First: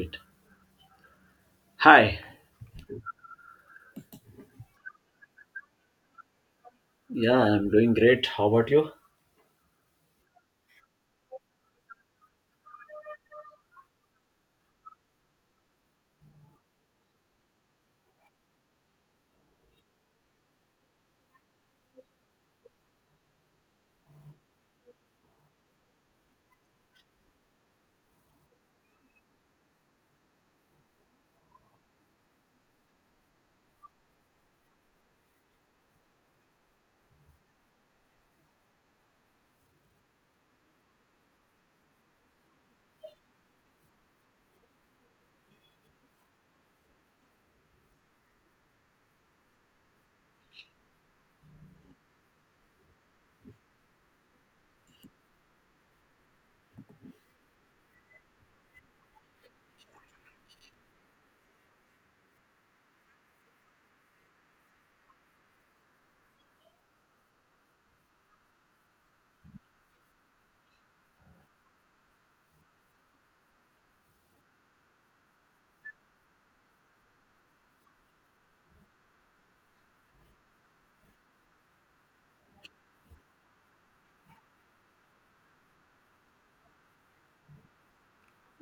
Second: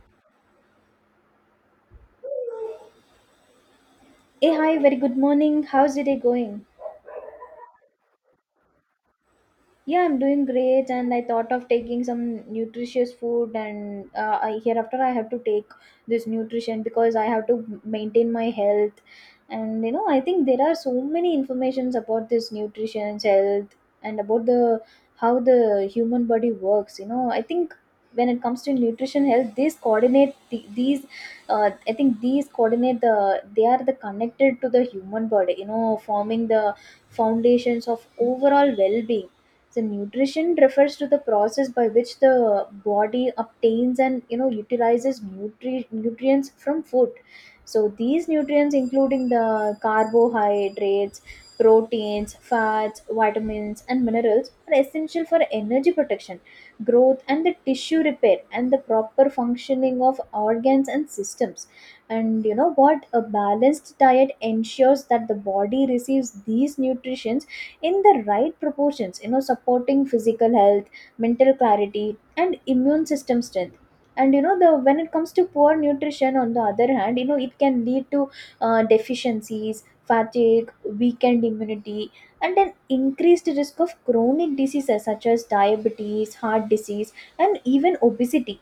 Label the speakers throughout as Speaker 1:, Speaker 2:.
Speaker 1: It. Hi.
Speaker 2: Hey, hi, very good morning. How's the day going?
Speaker 1: Yeah, I'm doing great. How about you?
Speaker 2: Yeah, I'm doing great, and I thought of taking some nutritious food, and hereafter I have to take this nutrition because I have to maintain my health. And you know, I think there are so many informations about this nutrition, health, and about the how the human body works. You know, I think when it comes to nutrition, health, these coordinate the, these. I think these coordinate the they are the connected to the human body. You know, forming the foundations of overall well-being. So nutrition refers to the process by which the body obtains and, you know, utilizes nutrients from food. So these nutrients, including the carbohydrates, proteins, fats, vitamins and minerals, are essential for energy protection, growth and the tissue repair and the proper functioning of organs and systems. And, you know what, a balanced diet ensures that the body receives these nutrients in the right proportions, you know, supporting physical health, mental clarity and immune system strength. And you know, the when it comes to poor nutrition, on the other hand, you know, it can lead to deficiencies, fatigue, weakened immunity and an increased risk of chronic diseases such as diabetes, heart disease and even obesity.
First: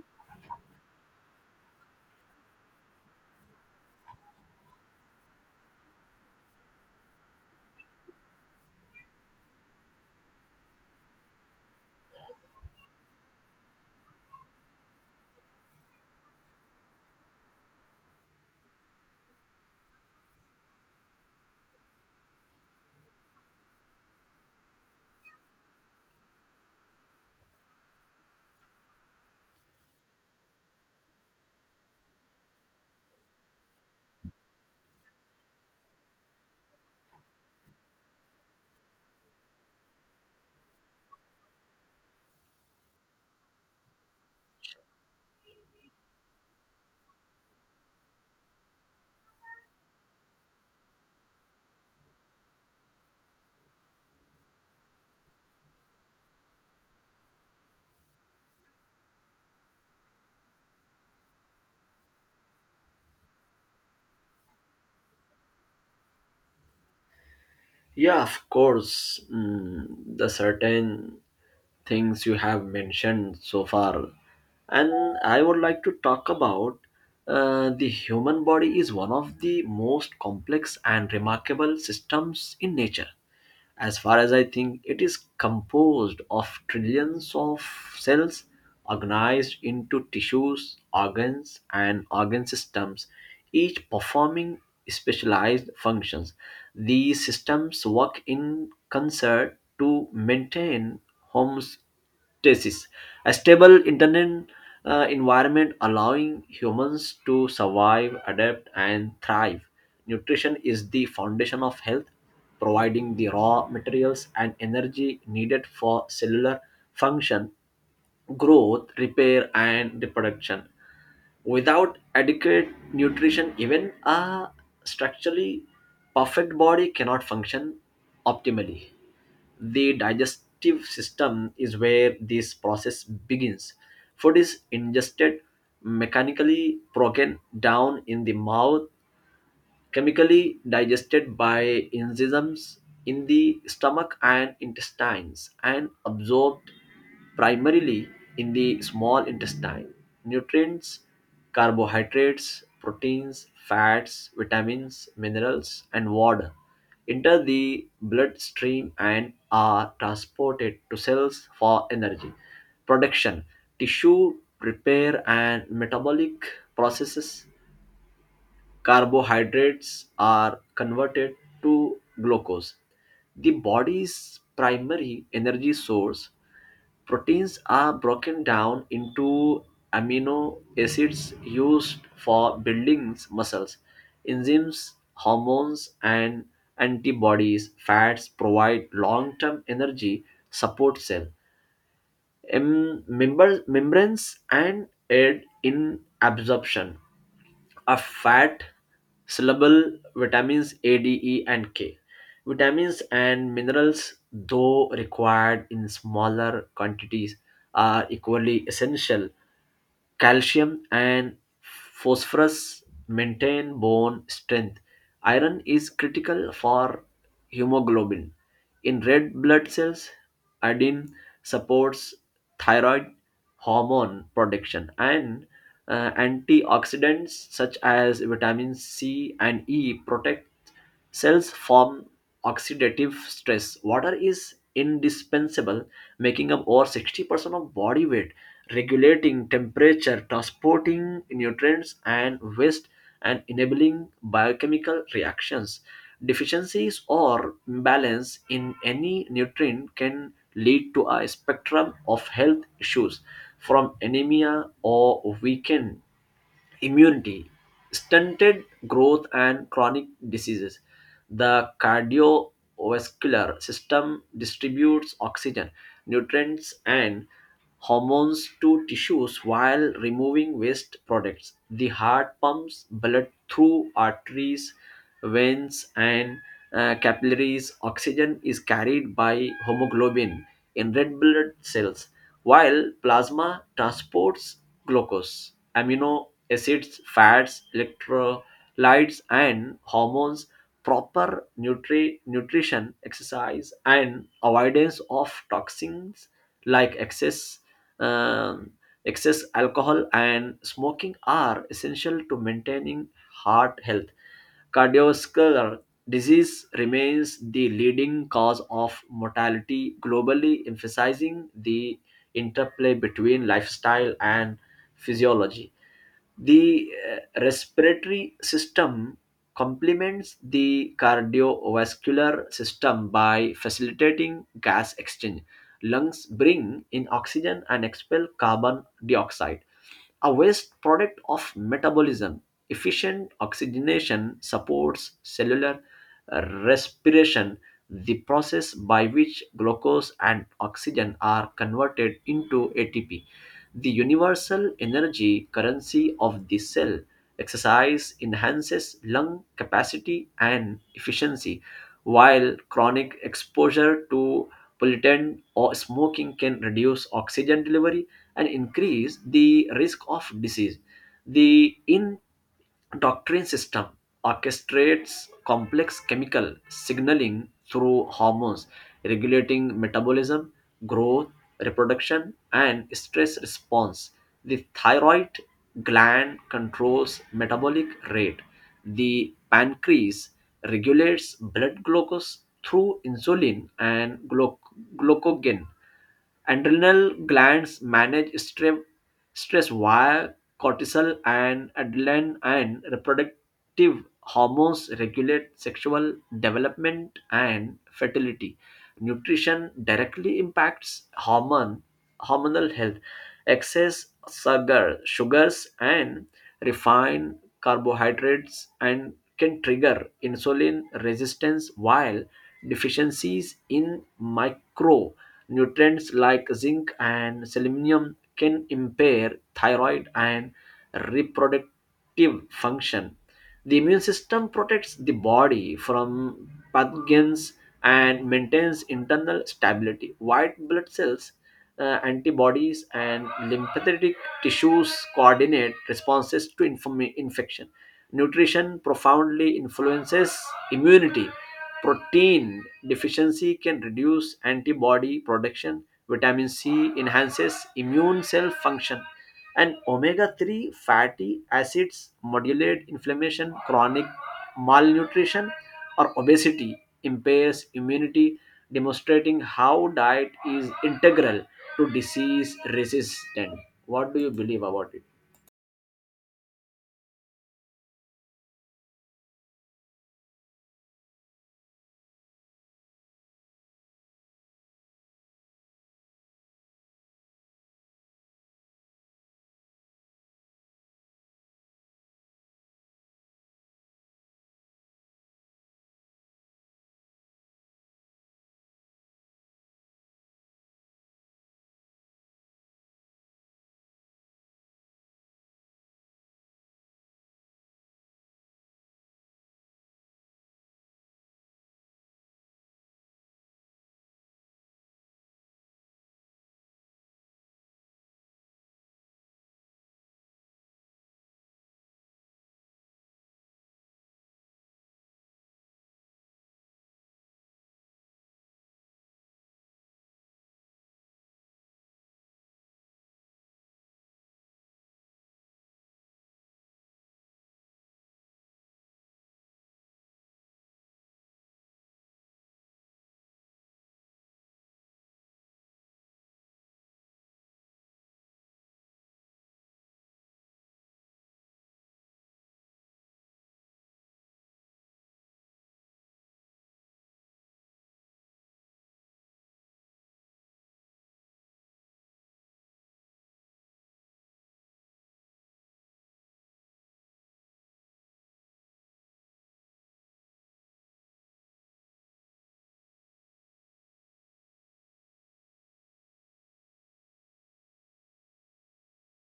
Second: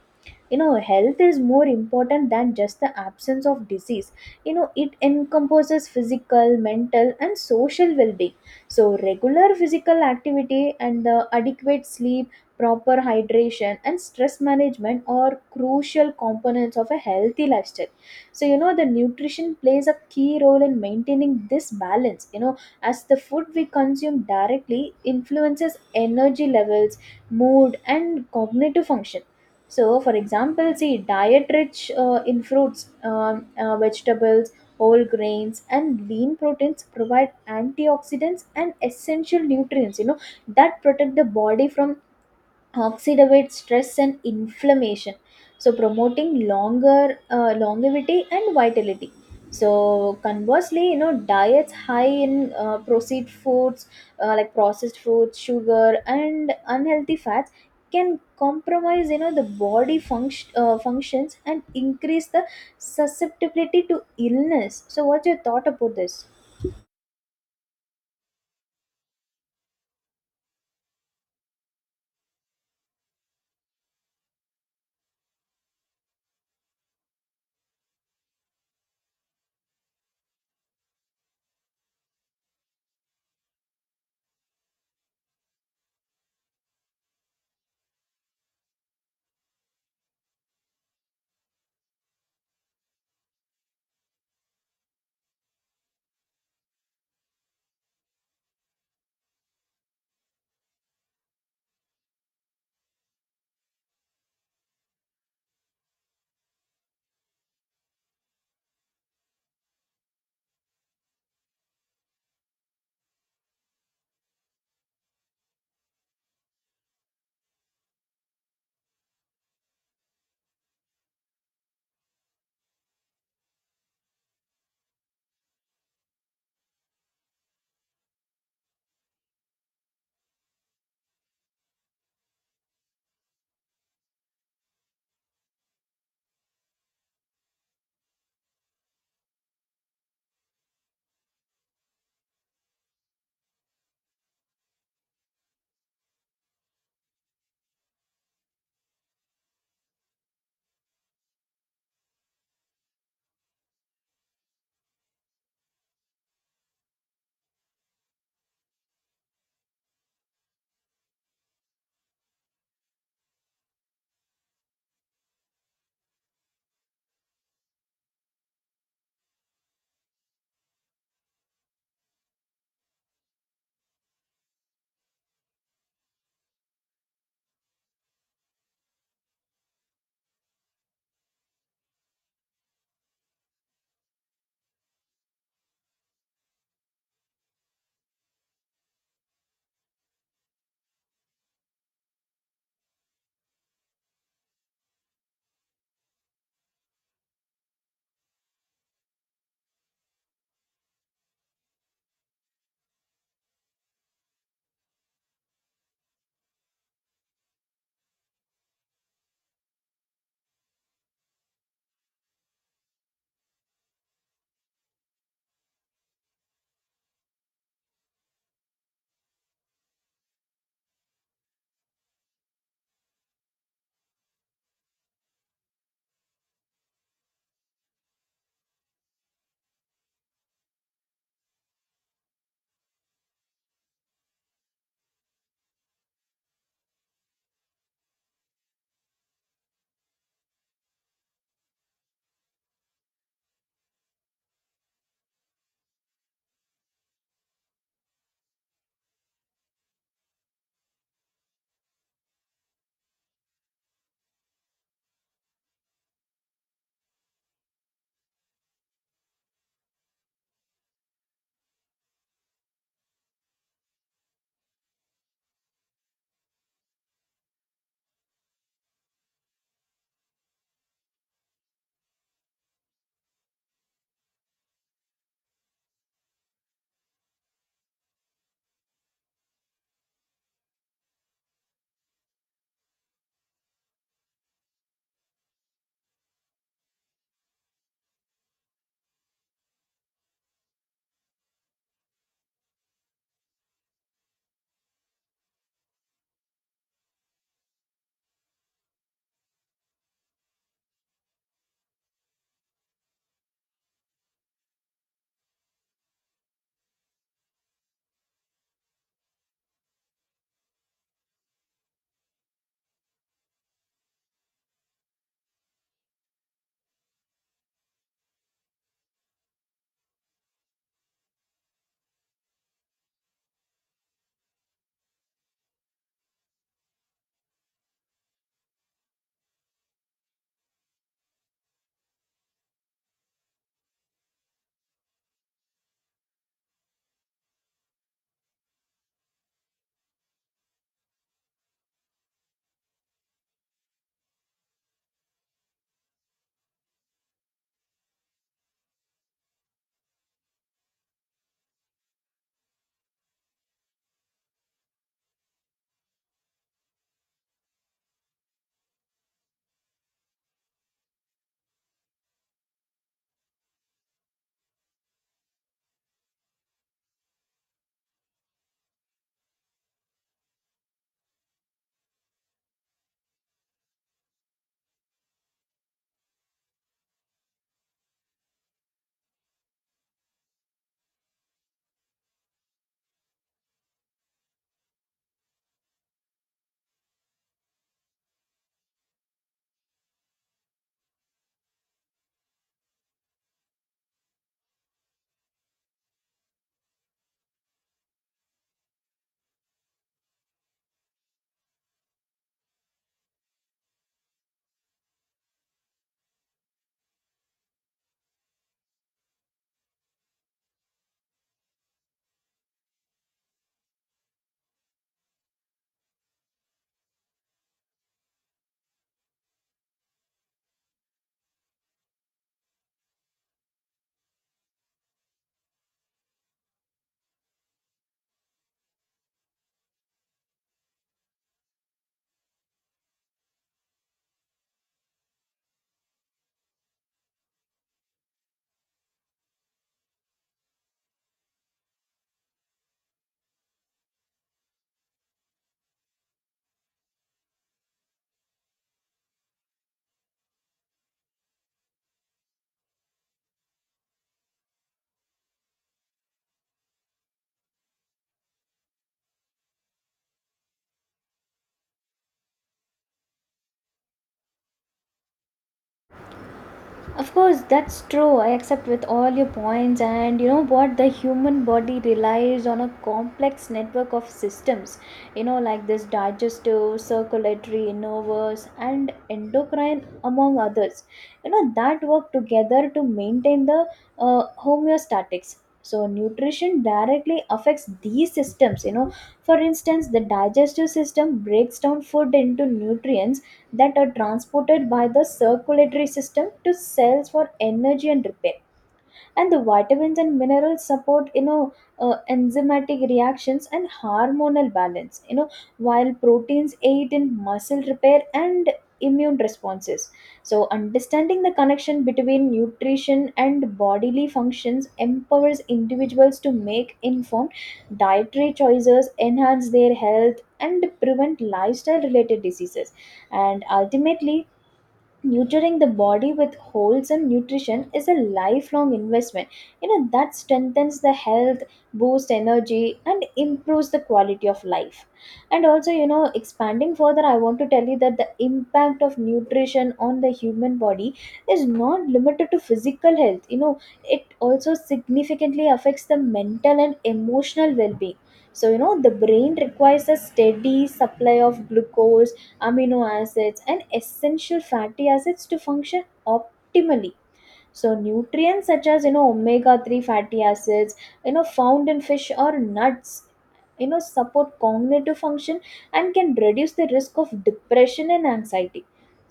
Speaker 2: You know, health is more important than just the absence of disease. You know, it encompasses physical, mental and social well-being. So regular physical activity and the adequate sleep, proper hydration and stress management are crucial components of a healthy lifestyle. So you know, the nutrition plays a key role in maintaining this balance, you know, as the food we consume directly influences energy levels, mood and cognitive function. So, for example, see diet rich in fruits, vegetables, whole grains, and lean proteins provide antioxidants and essential nutrients. You know that protect the body from oxidative stress and inflammation, so promoting longer longevity and vitality. So conversely, you know, diets high in processed foods, like processed foods, sugar and unhealthy fats can compromise, you know, the body function functions and increase the susceptibility to illness. So what's your thought about this?
Speaker 1: Yeah, of course. Mm, the certain things you have mentioned so far. And I would like to talk about the human body is one of the most complex and remarkable systems in nature. As far as I think, it is composed of trillions of cells organized into tissues, organs, and organ systems, each performing specialized functions. These systems work in concert to maintain homes Tesis. A stable internet environment, allowing humans to survive, adapt, and thrive. Nutrition is the foundation of health, providing the raw materials and energy needed for cellular function, growth, repair, and reproduction. Without adequate nutrition, even a structurally perfect body cannot function optimally. The digestive system is where this process begins. Food is ingested, mechanically broken down in the mouth, chemically digested by enzymes in the stomach and intestines, and absorbed primarily in the small intestine. Nutrients, carbohydrates, proteins, fats, vitamins, minerals, and water enter the bloodstream and are transported to cells for energy production, tissue repair, and metabolic processes. Carbohydrates are converted to glucose, the body's primary energy source. Proteins are broken down into amino acids used for building muscles, enzymes, hormones, and antibodies. Fats provide long term energy, support cell membranes, and aid in absorption a fat soluble vitamins A, D, E, and K. Vitamins and minerals, though required in smaller quantities, are equally essential. Calcium and phosphorus maintain bone strength. Iron is critical for hemoglobin. In red blood cells, iodine supports thyroid hormone production, and antioxidants such as vitamin C and E protect cells from oxidative stress. Water is indispensable, making up over 60% of body weight, regulating temperature, transporting nutrients and waste, and enabling biochemical reactions. Deficiencies or imbalance in any nutrient can lead to a spectrum of health issues, from anemia or weakened immunity, stunted growth, and chronic diseases. The cardiovascular system distributes oxygen, nutrients, and hormones to tissues while removing waste products. The heart pumps blood through arteries, veins, and capillaries. Oxygen is carried by hemoglobin in red blood cells, while plasma transports glucose, amino acids, fats, electrolytes, and hormones. Proper nutrition, exercise, and avoidance of toxins like excess um, excess alcohol and smoking are essential to maintaining heart health. Cardiovascular disease remains the leading cause of mortality globally, emphasizing the interplay between lifestyle and physiology. The respiratory system complements the cardiovascular system by facilitating gas exchange. Lungs bring in oxygen and expel carbon dioxide, a waste product of metabolism. Efficient oxygenation supports cellular respiration, the process by which glucose and oxygen are converted into ATP, the universal energy currency of the cell. Exercise enhances lung capacity and efficiency, while chronic exposure to pollutant or smoking can reduce oxygen delivery and increase the risk of disease. The endocrine system orchestrates complex chemical signaling through hormones, regulating metabolism, growth, reproduction, and stress response. The thyroid gland controls metabolic rate. The pancreas regulates blood glucose through insulin and glucagon. Adrenal glands manage stress via cortisol and adrenaline, and reproductive hormones regulate sexual development and fertility. Nutrition directly impacts hormone hormonal health. Excess sugars and refined carbohydrates and can trigger insulin resistance, while deficiencies in micro nutrients like zinc and selenium can impair thyroid and reproductive function. The immune system protects the body from pathogens and maintains internal stability. White blood cells, antibodies, and lymphatic tissues coordinate responses to infection. Nutrition profoundly influences immunity. Protein deficiency can reduce antibody production, vitamin C enhances immune cell function, and omega 3 fatty acids modulate inflammation. Chronic malnutrition or obesity impairs immunity, demonstrating how diet is integral to disease resistance. What do you believe about it?
Speaker 2: Of course, that's true. I accept with all your points, and you know what? The human body relies on a complex network of systems, you know, like this digestive, circulatory, nervous, and endocrine, among others, you know, that work together to maintain the homeostatics. So, nutrition directly affects these systems, you know. For instance, the digestive system breaks down food into nutrients that are transported by the circulatory system to cells for energy and repair. And the vitamins and minerals support, you know, enzymatic reactions and hormonal balance, you know, while proteins aid in muscle repair and immune responses. So understanding the connection between nutrition and bodily functions empowers individuals to make informed dietary choices, enhance their health and prevent lifestyle related diseases. And ultimately, nurturing the body with wholesome nutrition is a lifelong investment, you know, that strengthens the health, boosts energy and improves the quality of life. And also, you know, expanding further, I want to tell you that the impact of nutrition on the human body is not limited to physical health. You know, it also significantly affects the mental and emotional well-being. So you know, the brain requires a steady supply of glucose, amino acids, and essential fatty acids to function optimally. So nutrients such as, you know, omega-3 fatty acids, you know, found in fish or nuts, you know, support cognitive function and can reduce the risk of depression and anxiety.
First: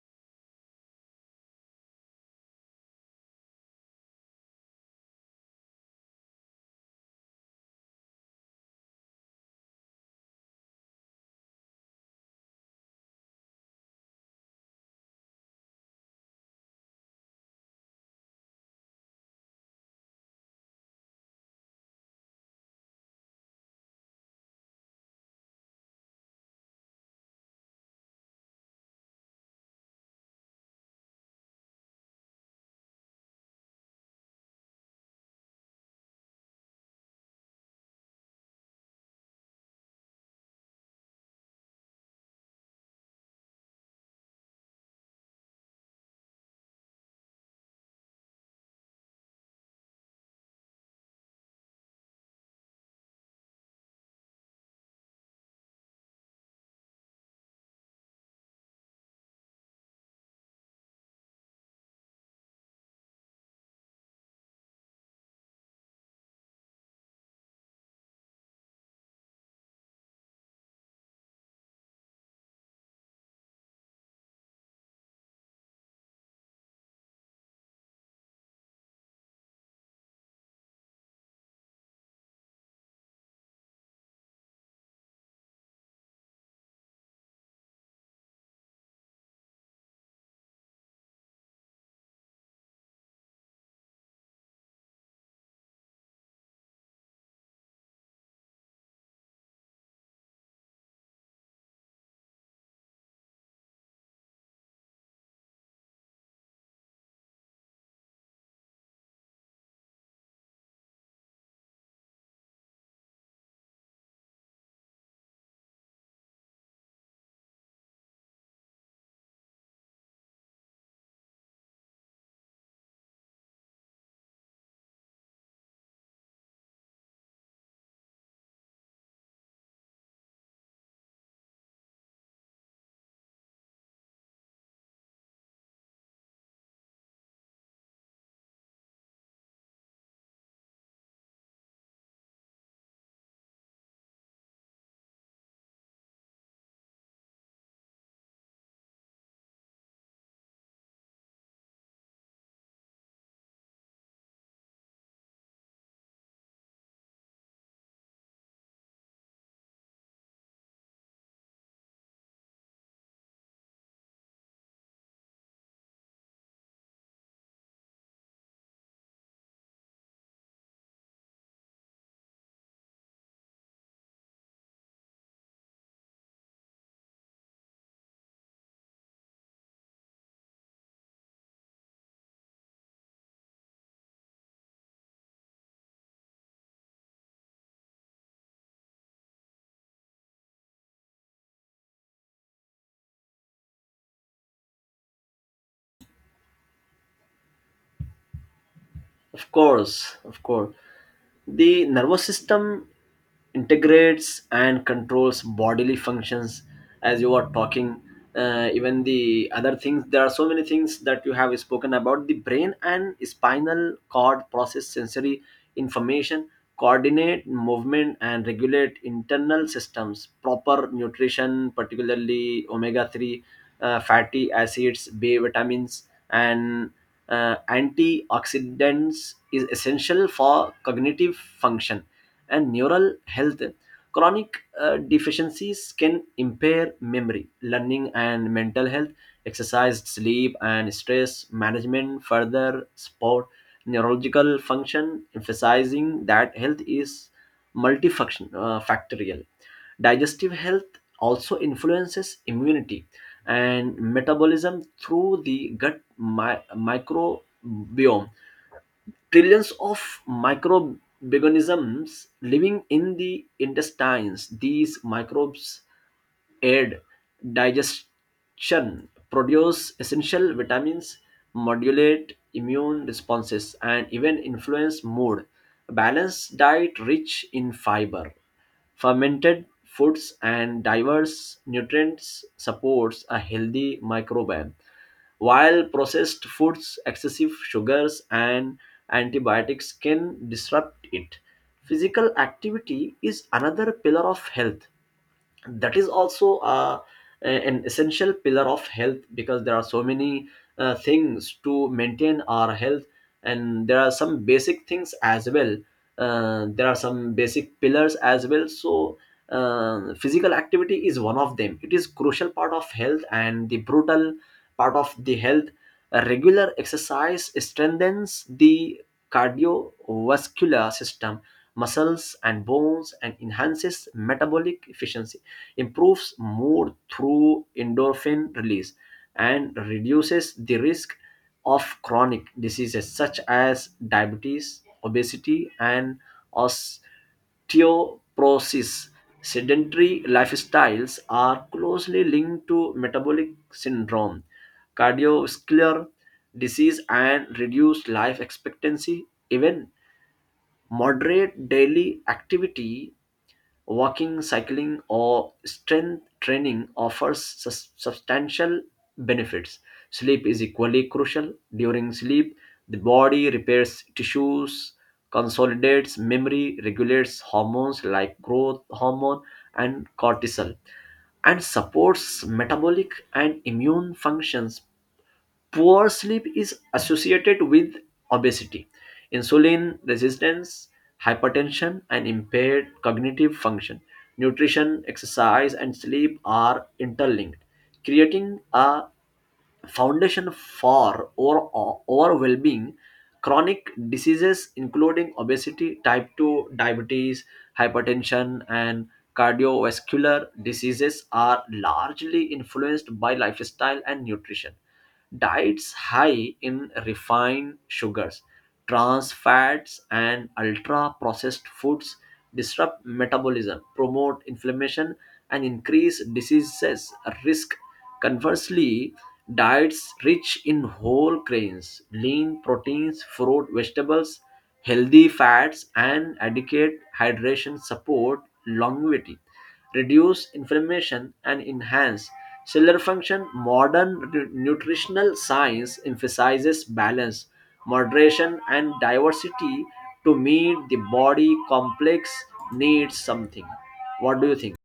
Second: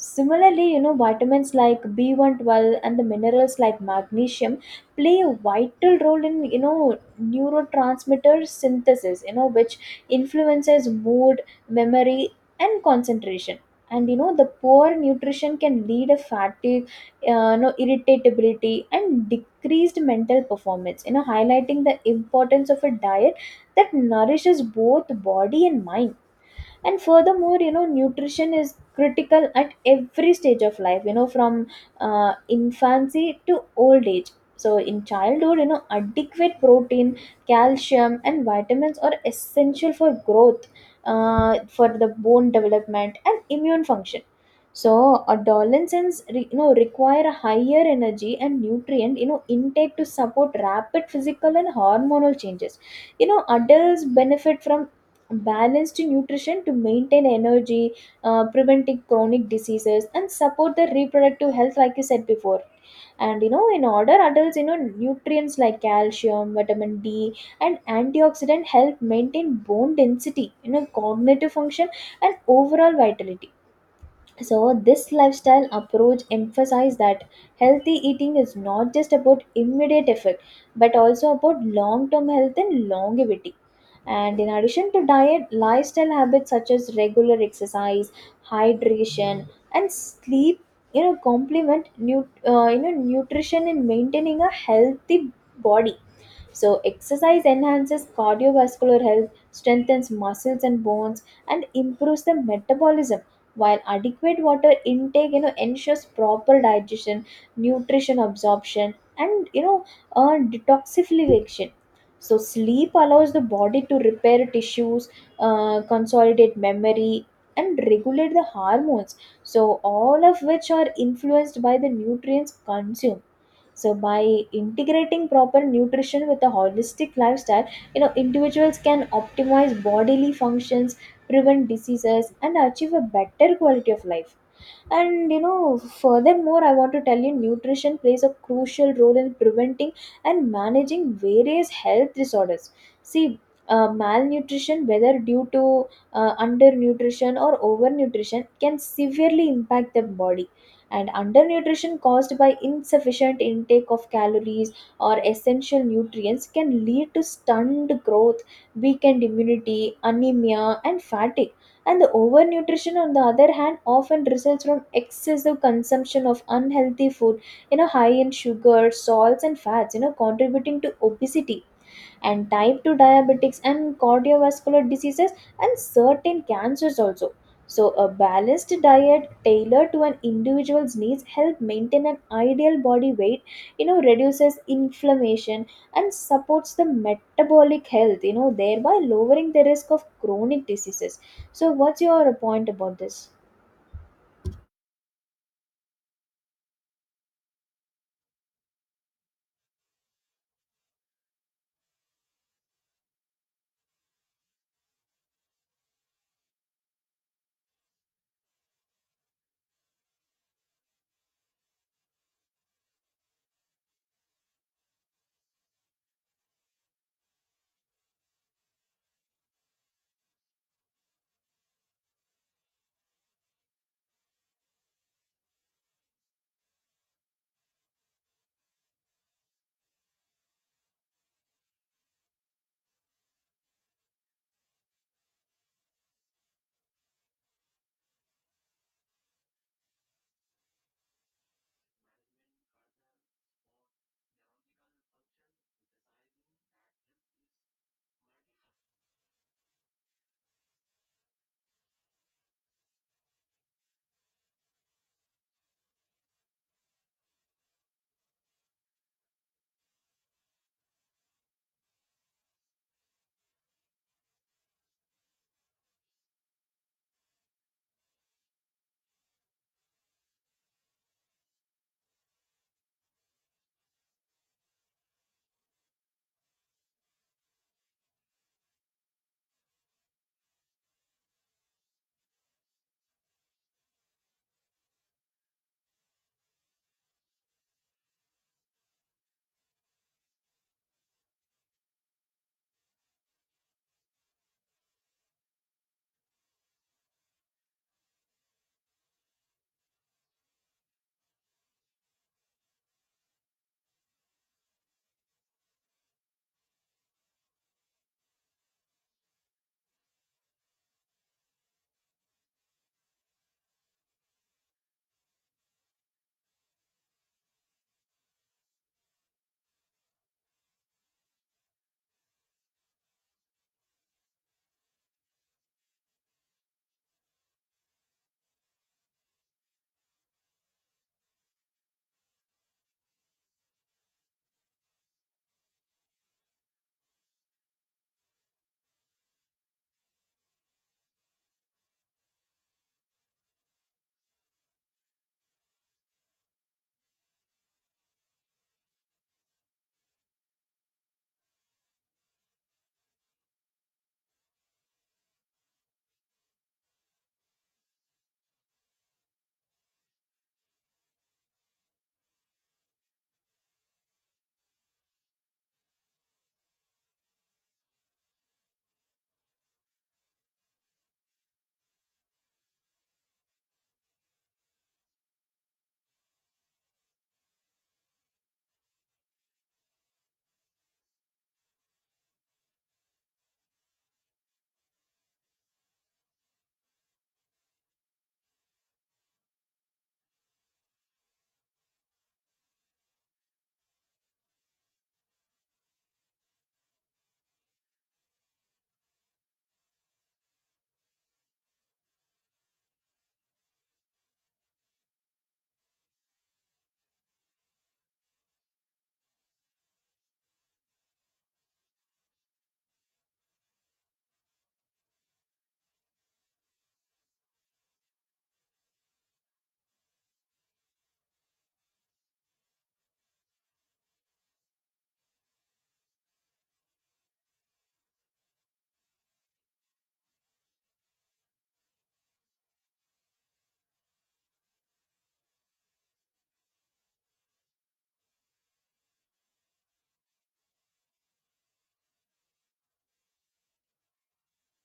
Speaker 2: Similarly, you know, vitamins like b112 and the minerals like magnesium play a vital role in, you know, neurotransmitter synthesis, you know, which influences mood, memory and concentration. And you know, the poor nutrition can lead a fatigue, no, irritability and decreased mental performance, you know, highlighting the importance of a diet that nourishes both body and mind. And furthermore, you know, nutrition is critical at every stage of life, you know, from infancy to old age. So in childhood, you know, adequate protein, calcium and vitamins are essential for growth, for the bone development and immune function. So adolescents, you know, require a higher energy and nutrient, you know, intake to support rapid physical and hormonal changes. You know, adults benefit from balanced nutrition to maintain energy, preventing chronic diseases, and support the reproductive health, like you said before. And you know, in order, adults, you know, nutrients like calcium, vitamin D, and antioxidant help maintain bone density, you know, cognitive function, and overall vitality. So this lifestyle approach emphasizes that healthy eating is not just about immediate effect, but also about long-term health and longevity. And in addition to diet, lifestyle habits such as regular exercise, hydration, and sleep, you know, complement you know, nutrition in maintaining a healthy body. So, exercise enhances cardiovascular health, strengthens muscles and bones, and improves the metabolism. While adequate water intake, you know, ensures proper digestion, nutrition absorption, and you know, detoxification. So, sleep allows the body to repair tissues, consolidate memory, and regulate the hormones. So, all of which are influenced by the nutrients consumed. So by integrating proper nutrition with a holistic lifestyle, you know, individuals can optimize bodily functions, prevent diseases, and achieve a better quality of life. And you know, furthermore, I want to tell you nutrition plays a crucial role in preventing and managing various health disorders. See, malnutrition, whether due to undernutrition or overnutrition, can severely impact the body. And undernutrition caused by insufficient intake of calories or essential nutrients can lead to stunned growth, weakened immunity, anemia and fatigue. And the overnutrition, on the other hand, often results from excessive consumption of unhealthy food, you know, high in sugar, salts and fats, you know, contributing to obesity and type 2 diabetics and cardiovascular diseases and certain cancers also. So, a balanced diet tailored to an individual's needs help maintain an ideal body weight, you know, reduces inflammation and supports the metabolic health, you know, thereby lowering the risk of chronic diseases. So, what's your point about this?
Speaker 1: Of course, of course. The nervous system integrates and controls bodily functions as you are talking. Even the other things, there are so many things that you have spoken about. The brain and spinal cord process sensory information, coordinate movement, and regulate internal systems. Proper nutrition, particularly omega 3 fatty acids, B vitamins, and antioxidants, is essential for cognitive function and neural health. Chronic deficiencies can impair memory, learning, and mental health. Exercise, sleep, and stress management further support neurological function, emphasizing that health is multifactorial. Digestive health also influences immunity and metabolism through the gut microbiome. Trillions of microorganisms living in the intestines, these microbes aid digestion, produce essential vitamins, modulate immune responses, and even influence mood. A balanced diet rich in fiber, fermented foods, and diverse nutrients supports a healthy microbiome, while processed foods, excessive sugars, and antibiotics can disrupt it. Physical activity is another pillar of health, that is also an essential pillar of health, because there are so many things to maintain our health, and there are some basic things as well. Uh, there are some basic pillars as well. So physical activity is one of them. It is crucial part of health and the brutal part of the health. A regular exercise strengthens the cardiovascular system, muscles, and bones, and enhances metabolic efficiency, improves mood through endorphin release, and reduces the risk of chronic diseases such as diabetes, obesity, and osteoporosis. Sedentary lifestyles are closely linked to metabolic syndrome, cardiovascular disease, and reduced life expectancy. Even moderate daily activity, walking, cycling, or strength training, offers substantial benefits. Sleep is equally crucial. During sleep, the body repairs tissues, consolidates memory, regulates hormones like growth hormone and cortisol, and supports metabolic and immune functions. Poor sleep is associated with obesity, insulin resistance, hypertension, and impaired cognitive function. Nutrition, exercise, and sleep are interlinked, creating a foundation for or well-being. Chronic diseases including obesity, type 2 diabetes, hypertension, and cardiovascular diseases are largely influenced by lifestyle and nutrition. Diets high in refined sugars, trans fats, and ultra processed foods disrupt metabolism, promote inflammation, and increase diseases risk. Conversely, diets rich in whole grains, lean proteins, fruit, vegetables, healthy fats, and adequate hydration support longevity, reduce inflammation, and enhance cellular function. Modern nutritional science emphasizes balance, moderation, and diversity to meet the body complex needs something. What do you think?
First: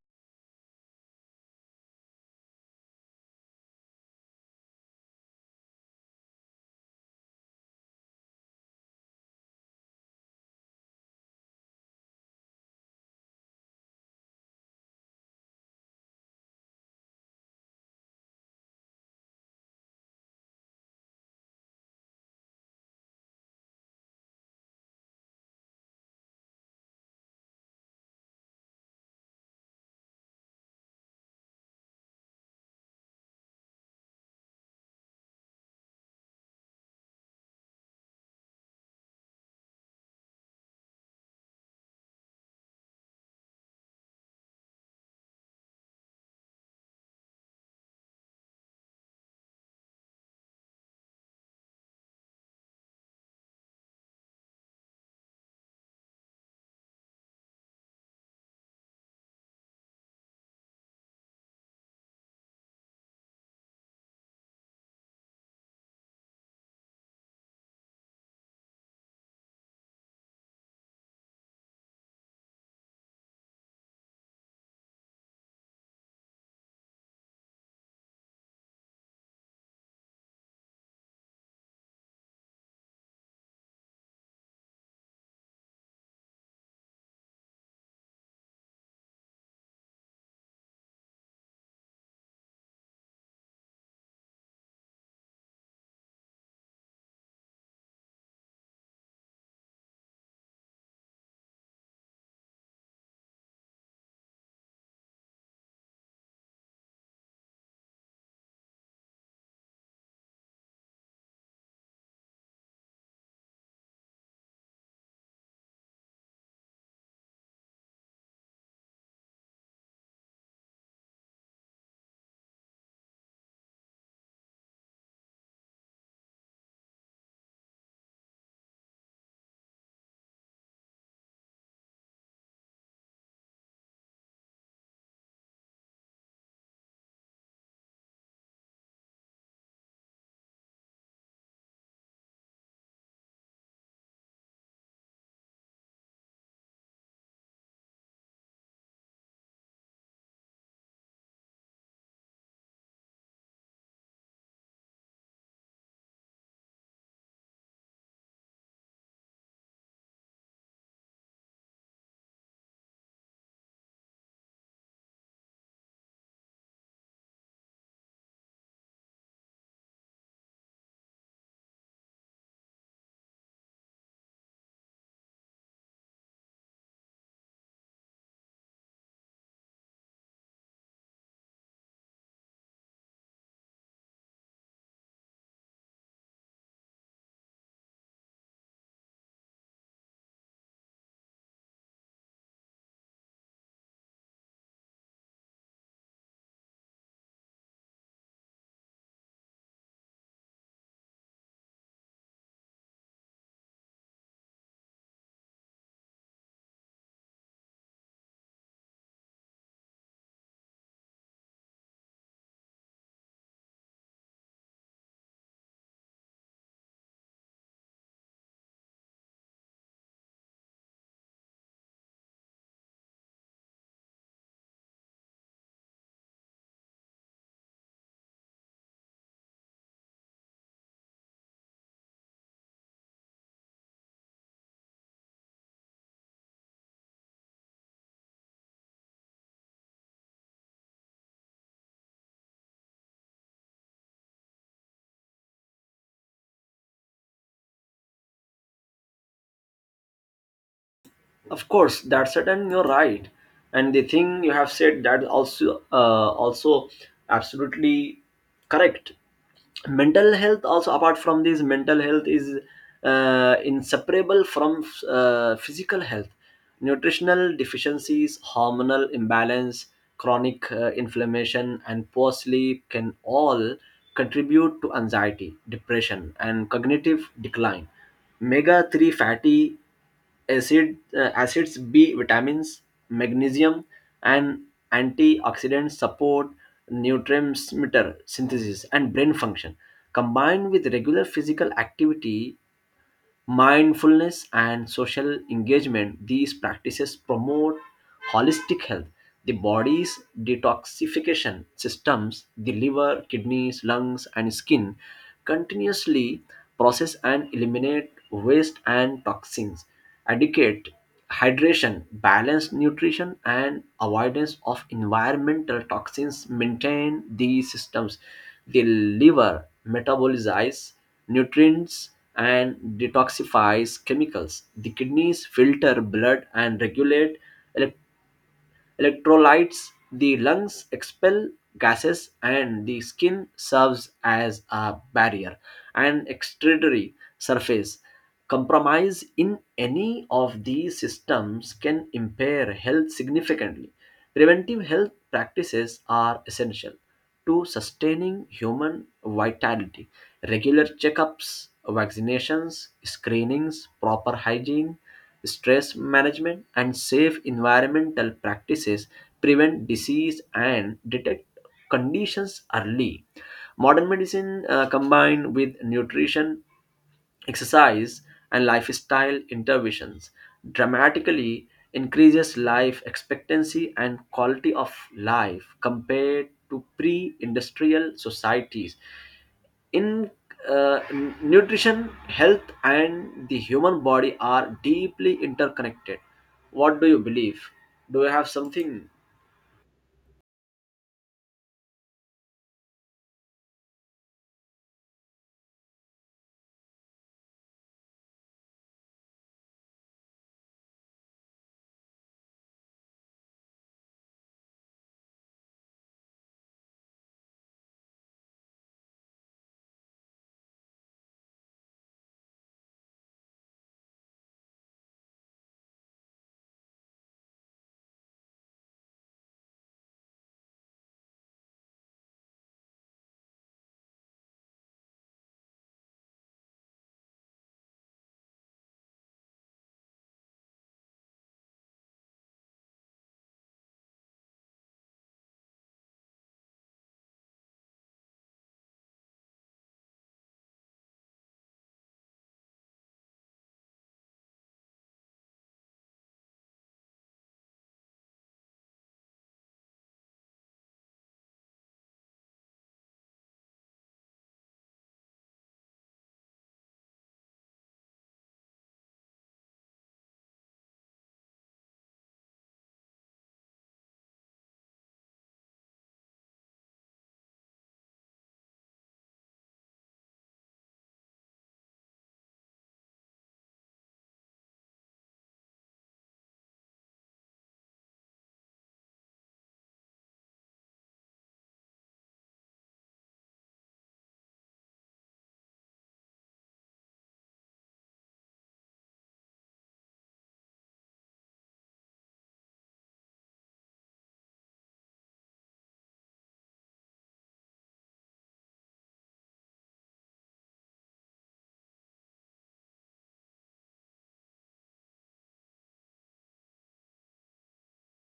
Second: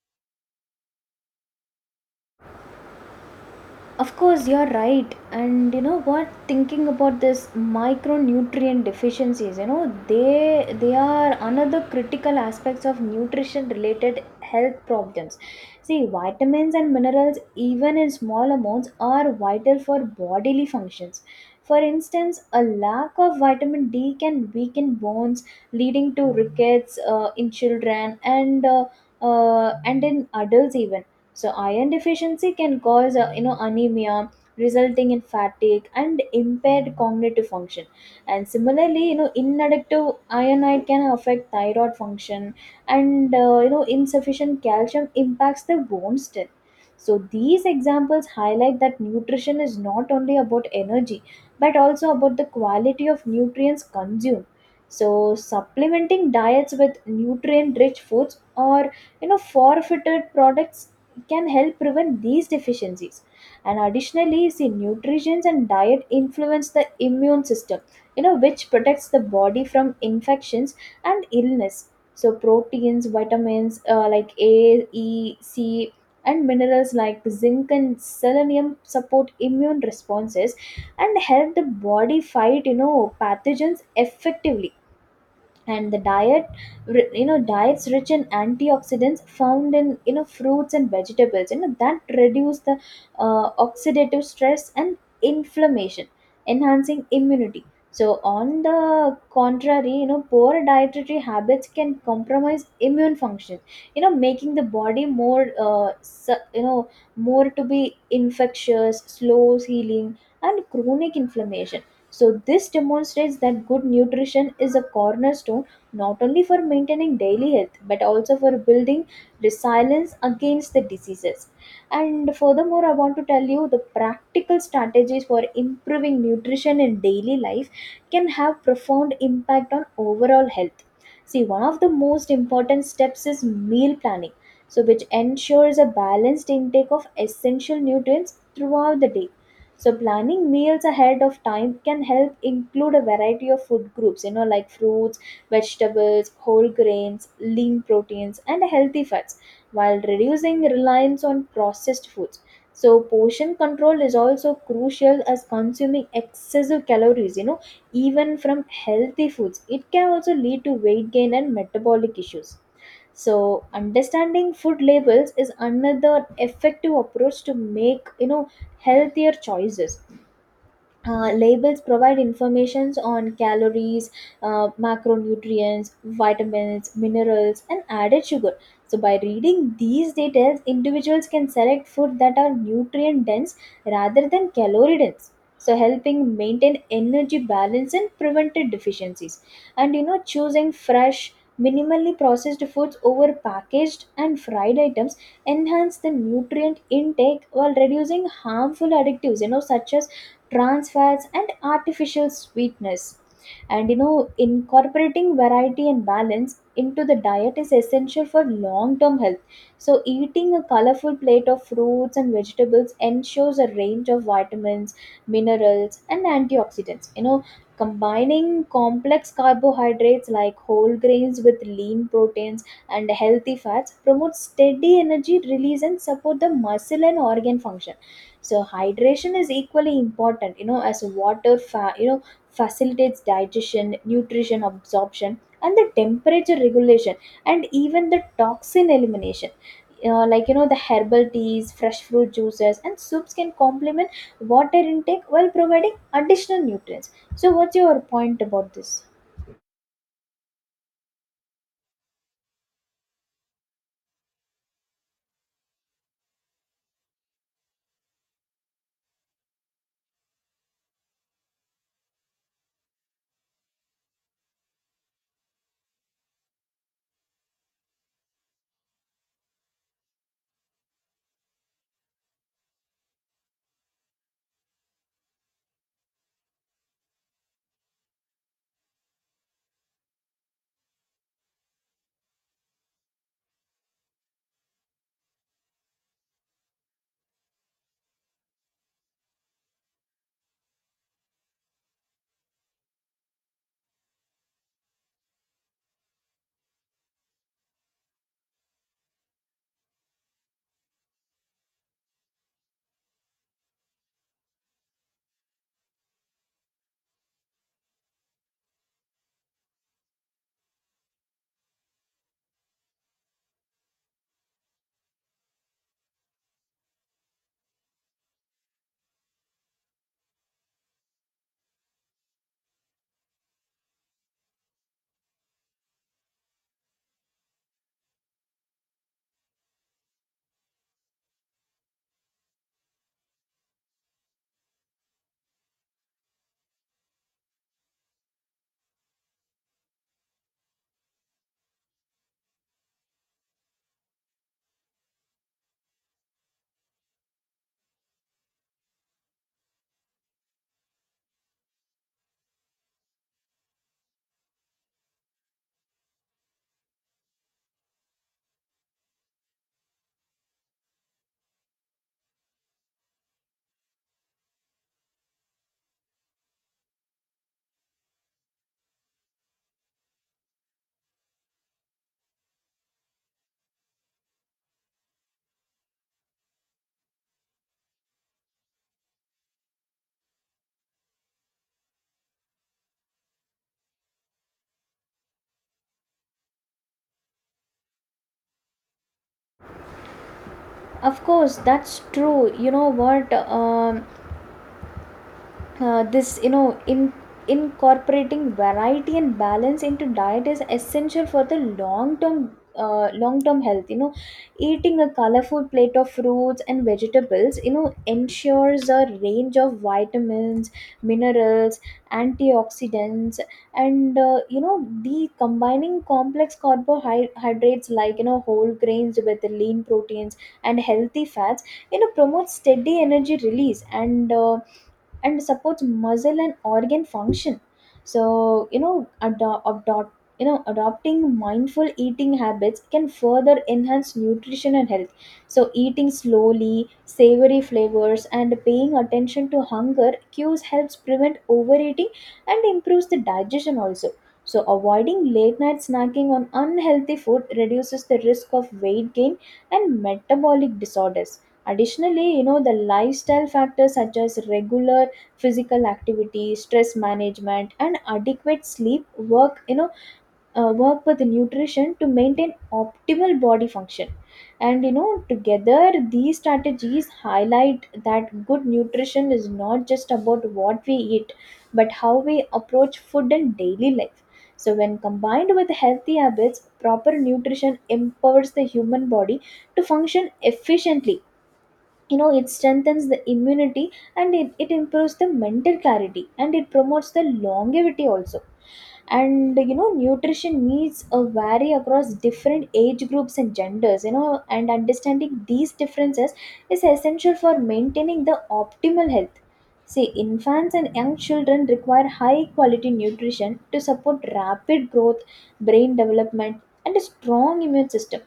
Speaker 2: Of course, you're right. And you know what? Thinking about this micronutrient deficiencies, you know, they are another critical aspects of nutrition related health problems. See, vitamins and minerals, even in small amounts, are vital for bodily functions. For instance, a lack of vitamin D can weaken bones, leading to rickets in children and in adults even. So iron deficiency can cause, you know, anemia, resulting in fatigue and impaired cognitive function. And similarly, you know, inactive ironite can affect thyroid function, and you know, insufficient calcium impacts the bone strength. So these examples highlight that nutrition is not only about energy, but also about the quality of nutrients consumed. So supplementing diets with nutrient rich foods or, you know, forfeited products can help prevent these deficiencies. And additionally, see nutrition and diet influence the immune system, you know, which protects the body from infections and illness. So proteins, vitamins, like A E C, and minerals like zinc and selenium support immune responses and help the body fight, you know, pathogens effectively. And the you know, diets rich in antioxidants found in, you know, fruits and vegetables, you know, that reduce the oxidative stress and inflammation, enhancing immunity. So on the contrary, you know, poor dietary habits can compromise immune function, you know, making the body more you know, more to be infectious, slow healing and chronic inflammation. So, this demonstrates that good nutrition is a cornerstone not only for maintaining daily health, but also for building resilience against the diseases. And furthermore, I want to tell you the practical strategies for improving nutrition in daily life can have profound impact on overall health. See, one of the most important steps is meal planning, so which ensures a balanced intake of essential nutrients throughout the day. So planning meals ahead of time can help include a variety of food groups, you know, like fruits, vegetables, whole grains, lean proteins, and healthy fats, while reducing reliance on processed foods. So portion control is also crucial as consuming excessive calories, you know, even from healthy foods. It can also lead to weight gain and metabolic issues. So understanding food labels is another effective approach to make healthier choices. Labels provide informations on calories, macronutrients, vitamins, minerals, and added sugar. So by reading these details, individuals can select food that are nutrient dense rather than calorie dense, so helping maintain energy balance and prevented deficiencies. And you know, choosing fresh, minimally processed foods over packaged and fried items enhance the nutrient intake while reducing harmful additives, such as trans fats and artificial sweetness. And you know, incorporating variety and balance into the diet is essential for long term health. So eating a colorful plate of fruits and vegetables ensures a range of vitamins, minerals, and antioxidants. Combining complex carbohydrates like whole grains with lean proteins and healthy fats promotes steady energy release and support the muscle and organ function. So hydration is equally important, you know, as water facilitates digestion, nutrition absorption, and the temperature regulation, and even the toxin elimination. Like you know, the herbal teas, fresh fruit juices, and soups can complement water intake while providing additional nutrients. So what's your point about this?
Speaker 1: Of course, that's certain, you're right. And the thing you have said that also also absolutely correct. Mental health also, apart from this, mental health is inseparable from physical health. Nutritional deficiencies, hormonal imbalance, chronic inflammation, and poor sleep can all contribute to anxiety, depression, and cognitive decline. Omega 3 fatty acids, B vitamins, magnesium, and antioxidants support neurotransmitter synthesis and brain function. Combined with regular physical activity, mindfulness, and social engagement, these practices promote holistic health. The body's detoxification systems, the liver, kidneys, lungs, and skin, continuously process and eliminate waste and toxins. Adequate hydration, balanced nutrition, and avoidance of environmental toxins maintain these systems. The liver metabolizes nutrients and detoxifies chemicals. The kidneys filter blood and regulate elec- electrolytes. The lungs expel gases, and the skin serves as a barrier and extradary surface. Compromise in any of these systems can impair health significantly. Preventive health practices are essential to sustaining human vitality. Regular checkups, vaccinations, screenings, proper hygiene, stress management, and safe environmental practices prevent disease and detect conditions early. Modern medicine combined with nutrition, exercise, and lifestyle interventions dramatically increases life expectancy and quality of life compared to pre-industrial societies in nutrition. Health and the human body are deeply interconnected. What do you believe? Do you have something?
Speaker 2: Of course, that's true. You know what? This you know in incorporating variety and balance into diet is essential for the long term, long term health. You know, eating a colorful plate of fruits and vegetables, you know, ensures a range of vitamins, minerals, antioxidants, and you know, the combining complex carbohydrates like, you know, whole grains with lean proteins and healthy fats, you know, promotes steady energy release and supports muscle and organ function. So you know, adopting mindful eating habits can further enhance nutrition and health. So eating slowly, savory flavors, and paying attention to hunger cues helps prevent overeating and improves the digestion also. So avoiding late night snacking on unhealthy food reduces the risk of weight gain and metabolic disorders. Additionally, you know, the lifestyle factors such as regular physical activity, stress management, and adequate sleep work, work with nutrition to maintain optimal body function. And you know, together these strategies highlight that good nutrition is not just about what we eat but how we approach food and daily life. So when combined with healthy habits, proper nutrition empowers the human body to function efficiently. You know, it strengthens the immunity and it improves the mental clarity and it promotes the longevity also. And you know, nutrition needs vary across different age groups and genders, you know, and understanding these differences is essential for maintaining the optimal health. See, infants and young children require high quality nutrition to support rapid growth, brain development, and a strong immune system.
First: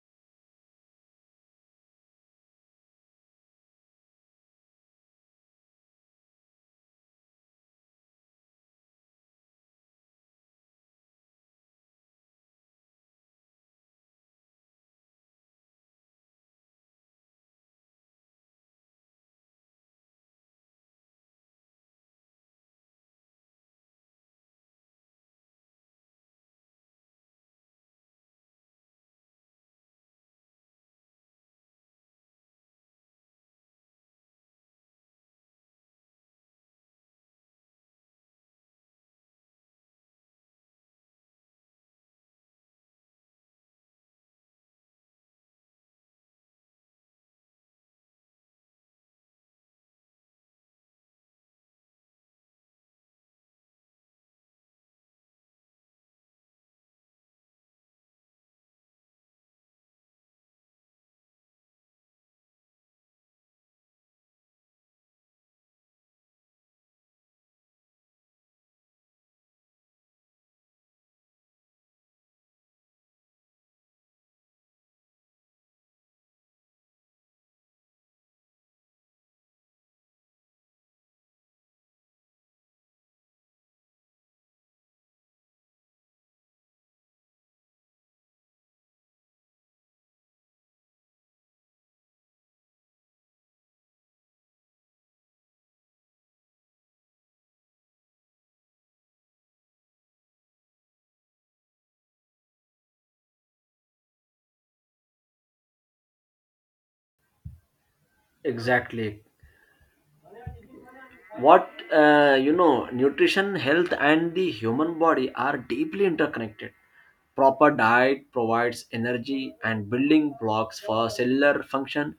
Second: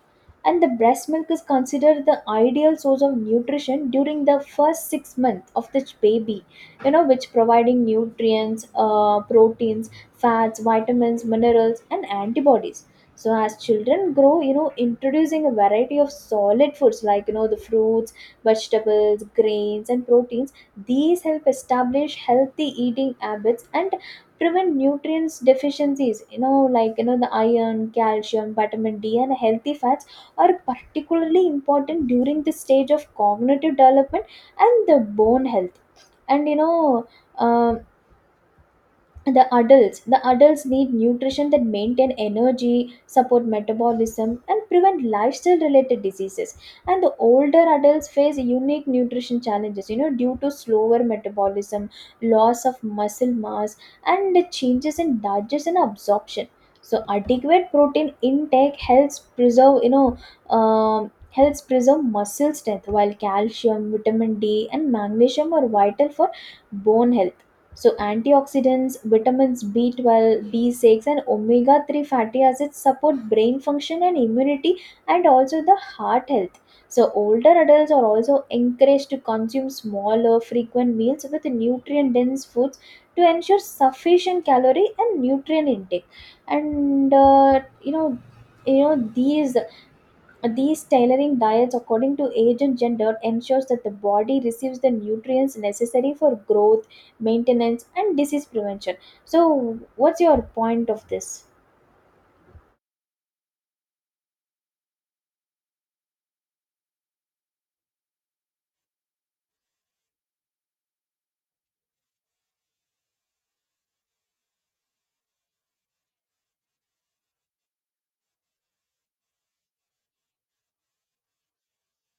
Speaker 2: And the breast milk is considered the ideal source of nutrition during the first six months of the baby, you know, which providing nutrients, proteins, fats, vitamins, minerals, and antibodies. So as children grow, you know, introducing a variety of solid foods like, you know, the fruits, vegetables, grains, and proteins, these help establish healthy eating habits and prevent nutrients deficiencies, you know, like you know, the iron, calcium, vitamin d, and healthy fats are particularly important during the stage of cognitive development and the bone health. And you know, um, the adults need nutrition that maintain energy, support metabolism, and prevent lifestyle related diseases. And the older adults face unique nutrition challenges, you know, due to slower metabolism, loss of muscle mass, and the changes in digestion and absorption. So adequate protein intake helps preserve, helps preserve muscle strength, while calcium, vitamin d, and magnesium are vital for bone health. So antioxidants, vitamins B12, B6, and omega-3 fatty acids support brain function and immunity and also the heart health. So older adults are also encouraged to consume smaller frequent meals with nutrient dense foods to ensure sufficient calorie and nutrient intake. And you know These tailoring diets according to age and gender ensures that the body receives the nutrients necessary for growth, maintenance, and disease prevention. So what's your point of this?
Speaker 1: Exactly what, you know, nutrition, health, and the human body are deeply interconnected. Proper diet provides energy and building blocks for cellular function.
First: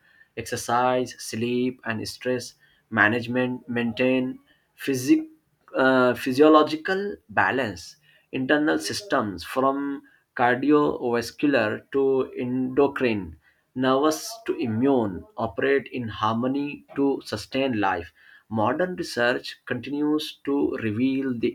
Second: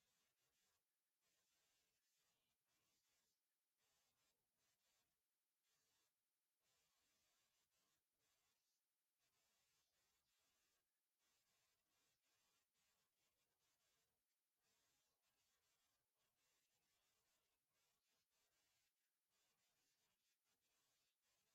Speaker 1: Exercise, sleep, and stress management maintain physic, physiological balance. Internal systems from cardiovascular to endocrine, nervous to immune, operate in harmony to sustain life. Modern research continues to reveal the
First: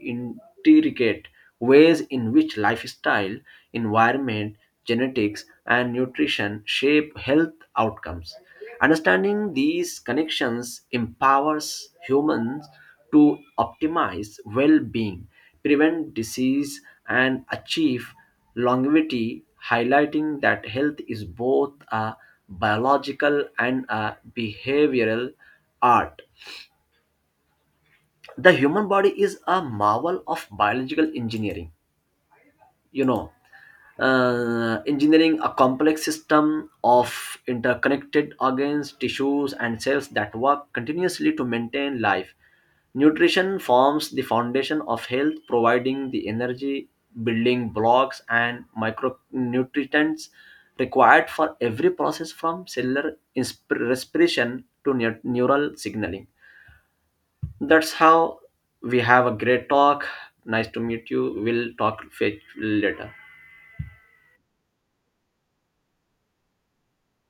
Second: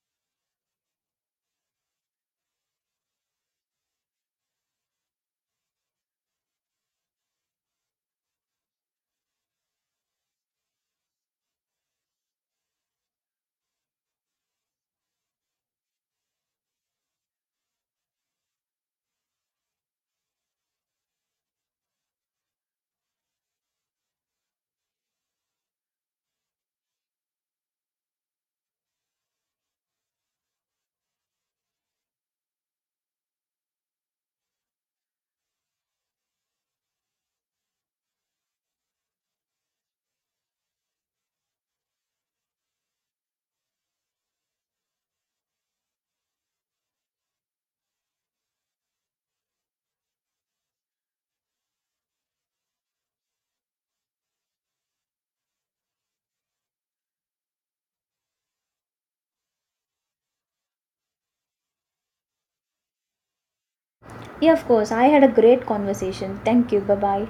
Speaker 1: intricate ways in which lifestyle, environment, genetics, and nutrition shape health outcomes. Understanding these connections empowers humans to optimize well being, prevent disease, and achieve longevity, highlighting that health is both a biological and a behavioral art. The human body is a marvel of biological engineering, you know engineering a complex system of interconnected organs, tissues, and cells that work continuously to maintain life. Nutrition forms the foundation of health, providing the energy, building blocks, and micronutrients required for every process, from cellular respiration to neural signaling. That's how we have a great talk. Nice to meet you. We'll talk later.
Speaker 2: Yeah, of course. I had a great conversation. Thank you. Bye-bye.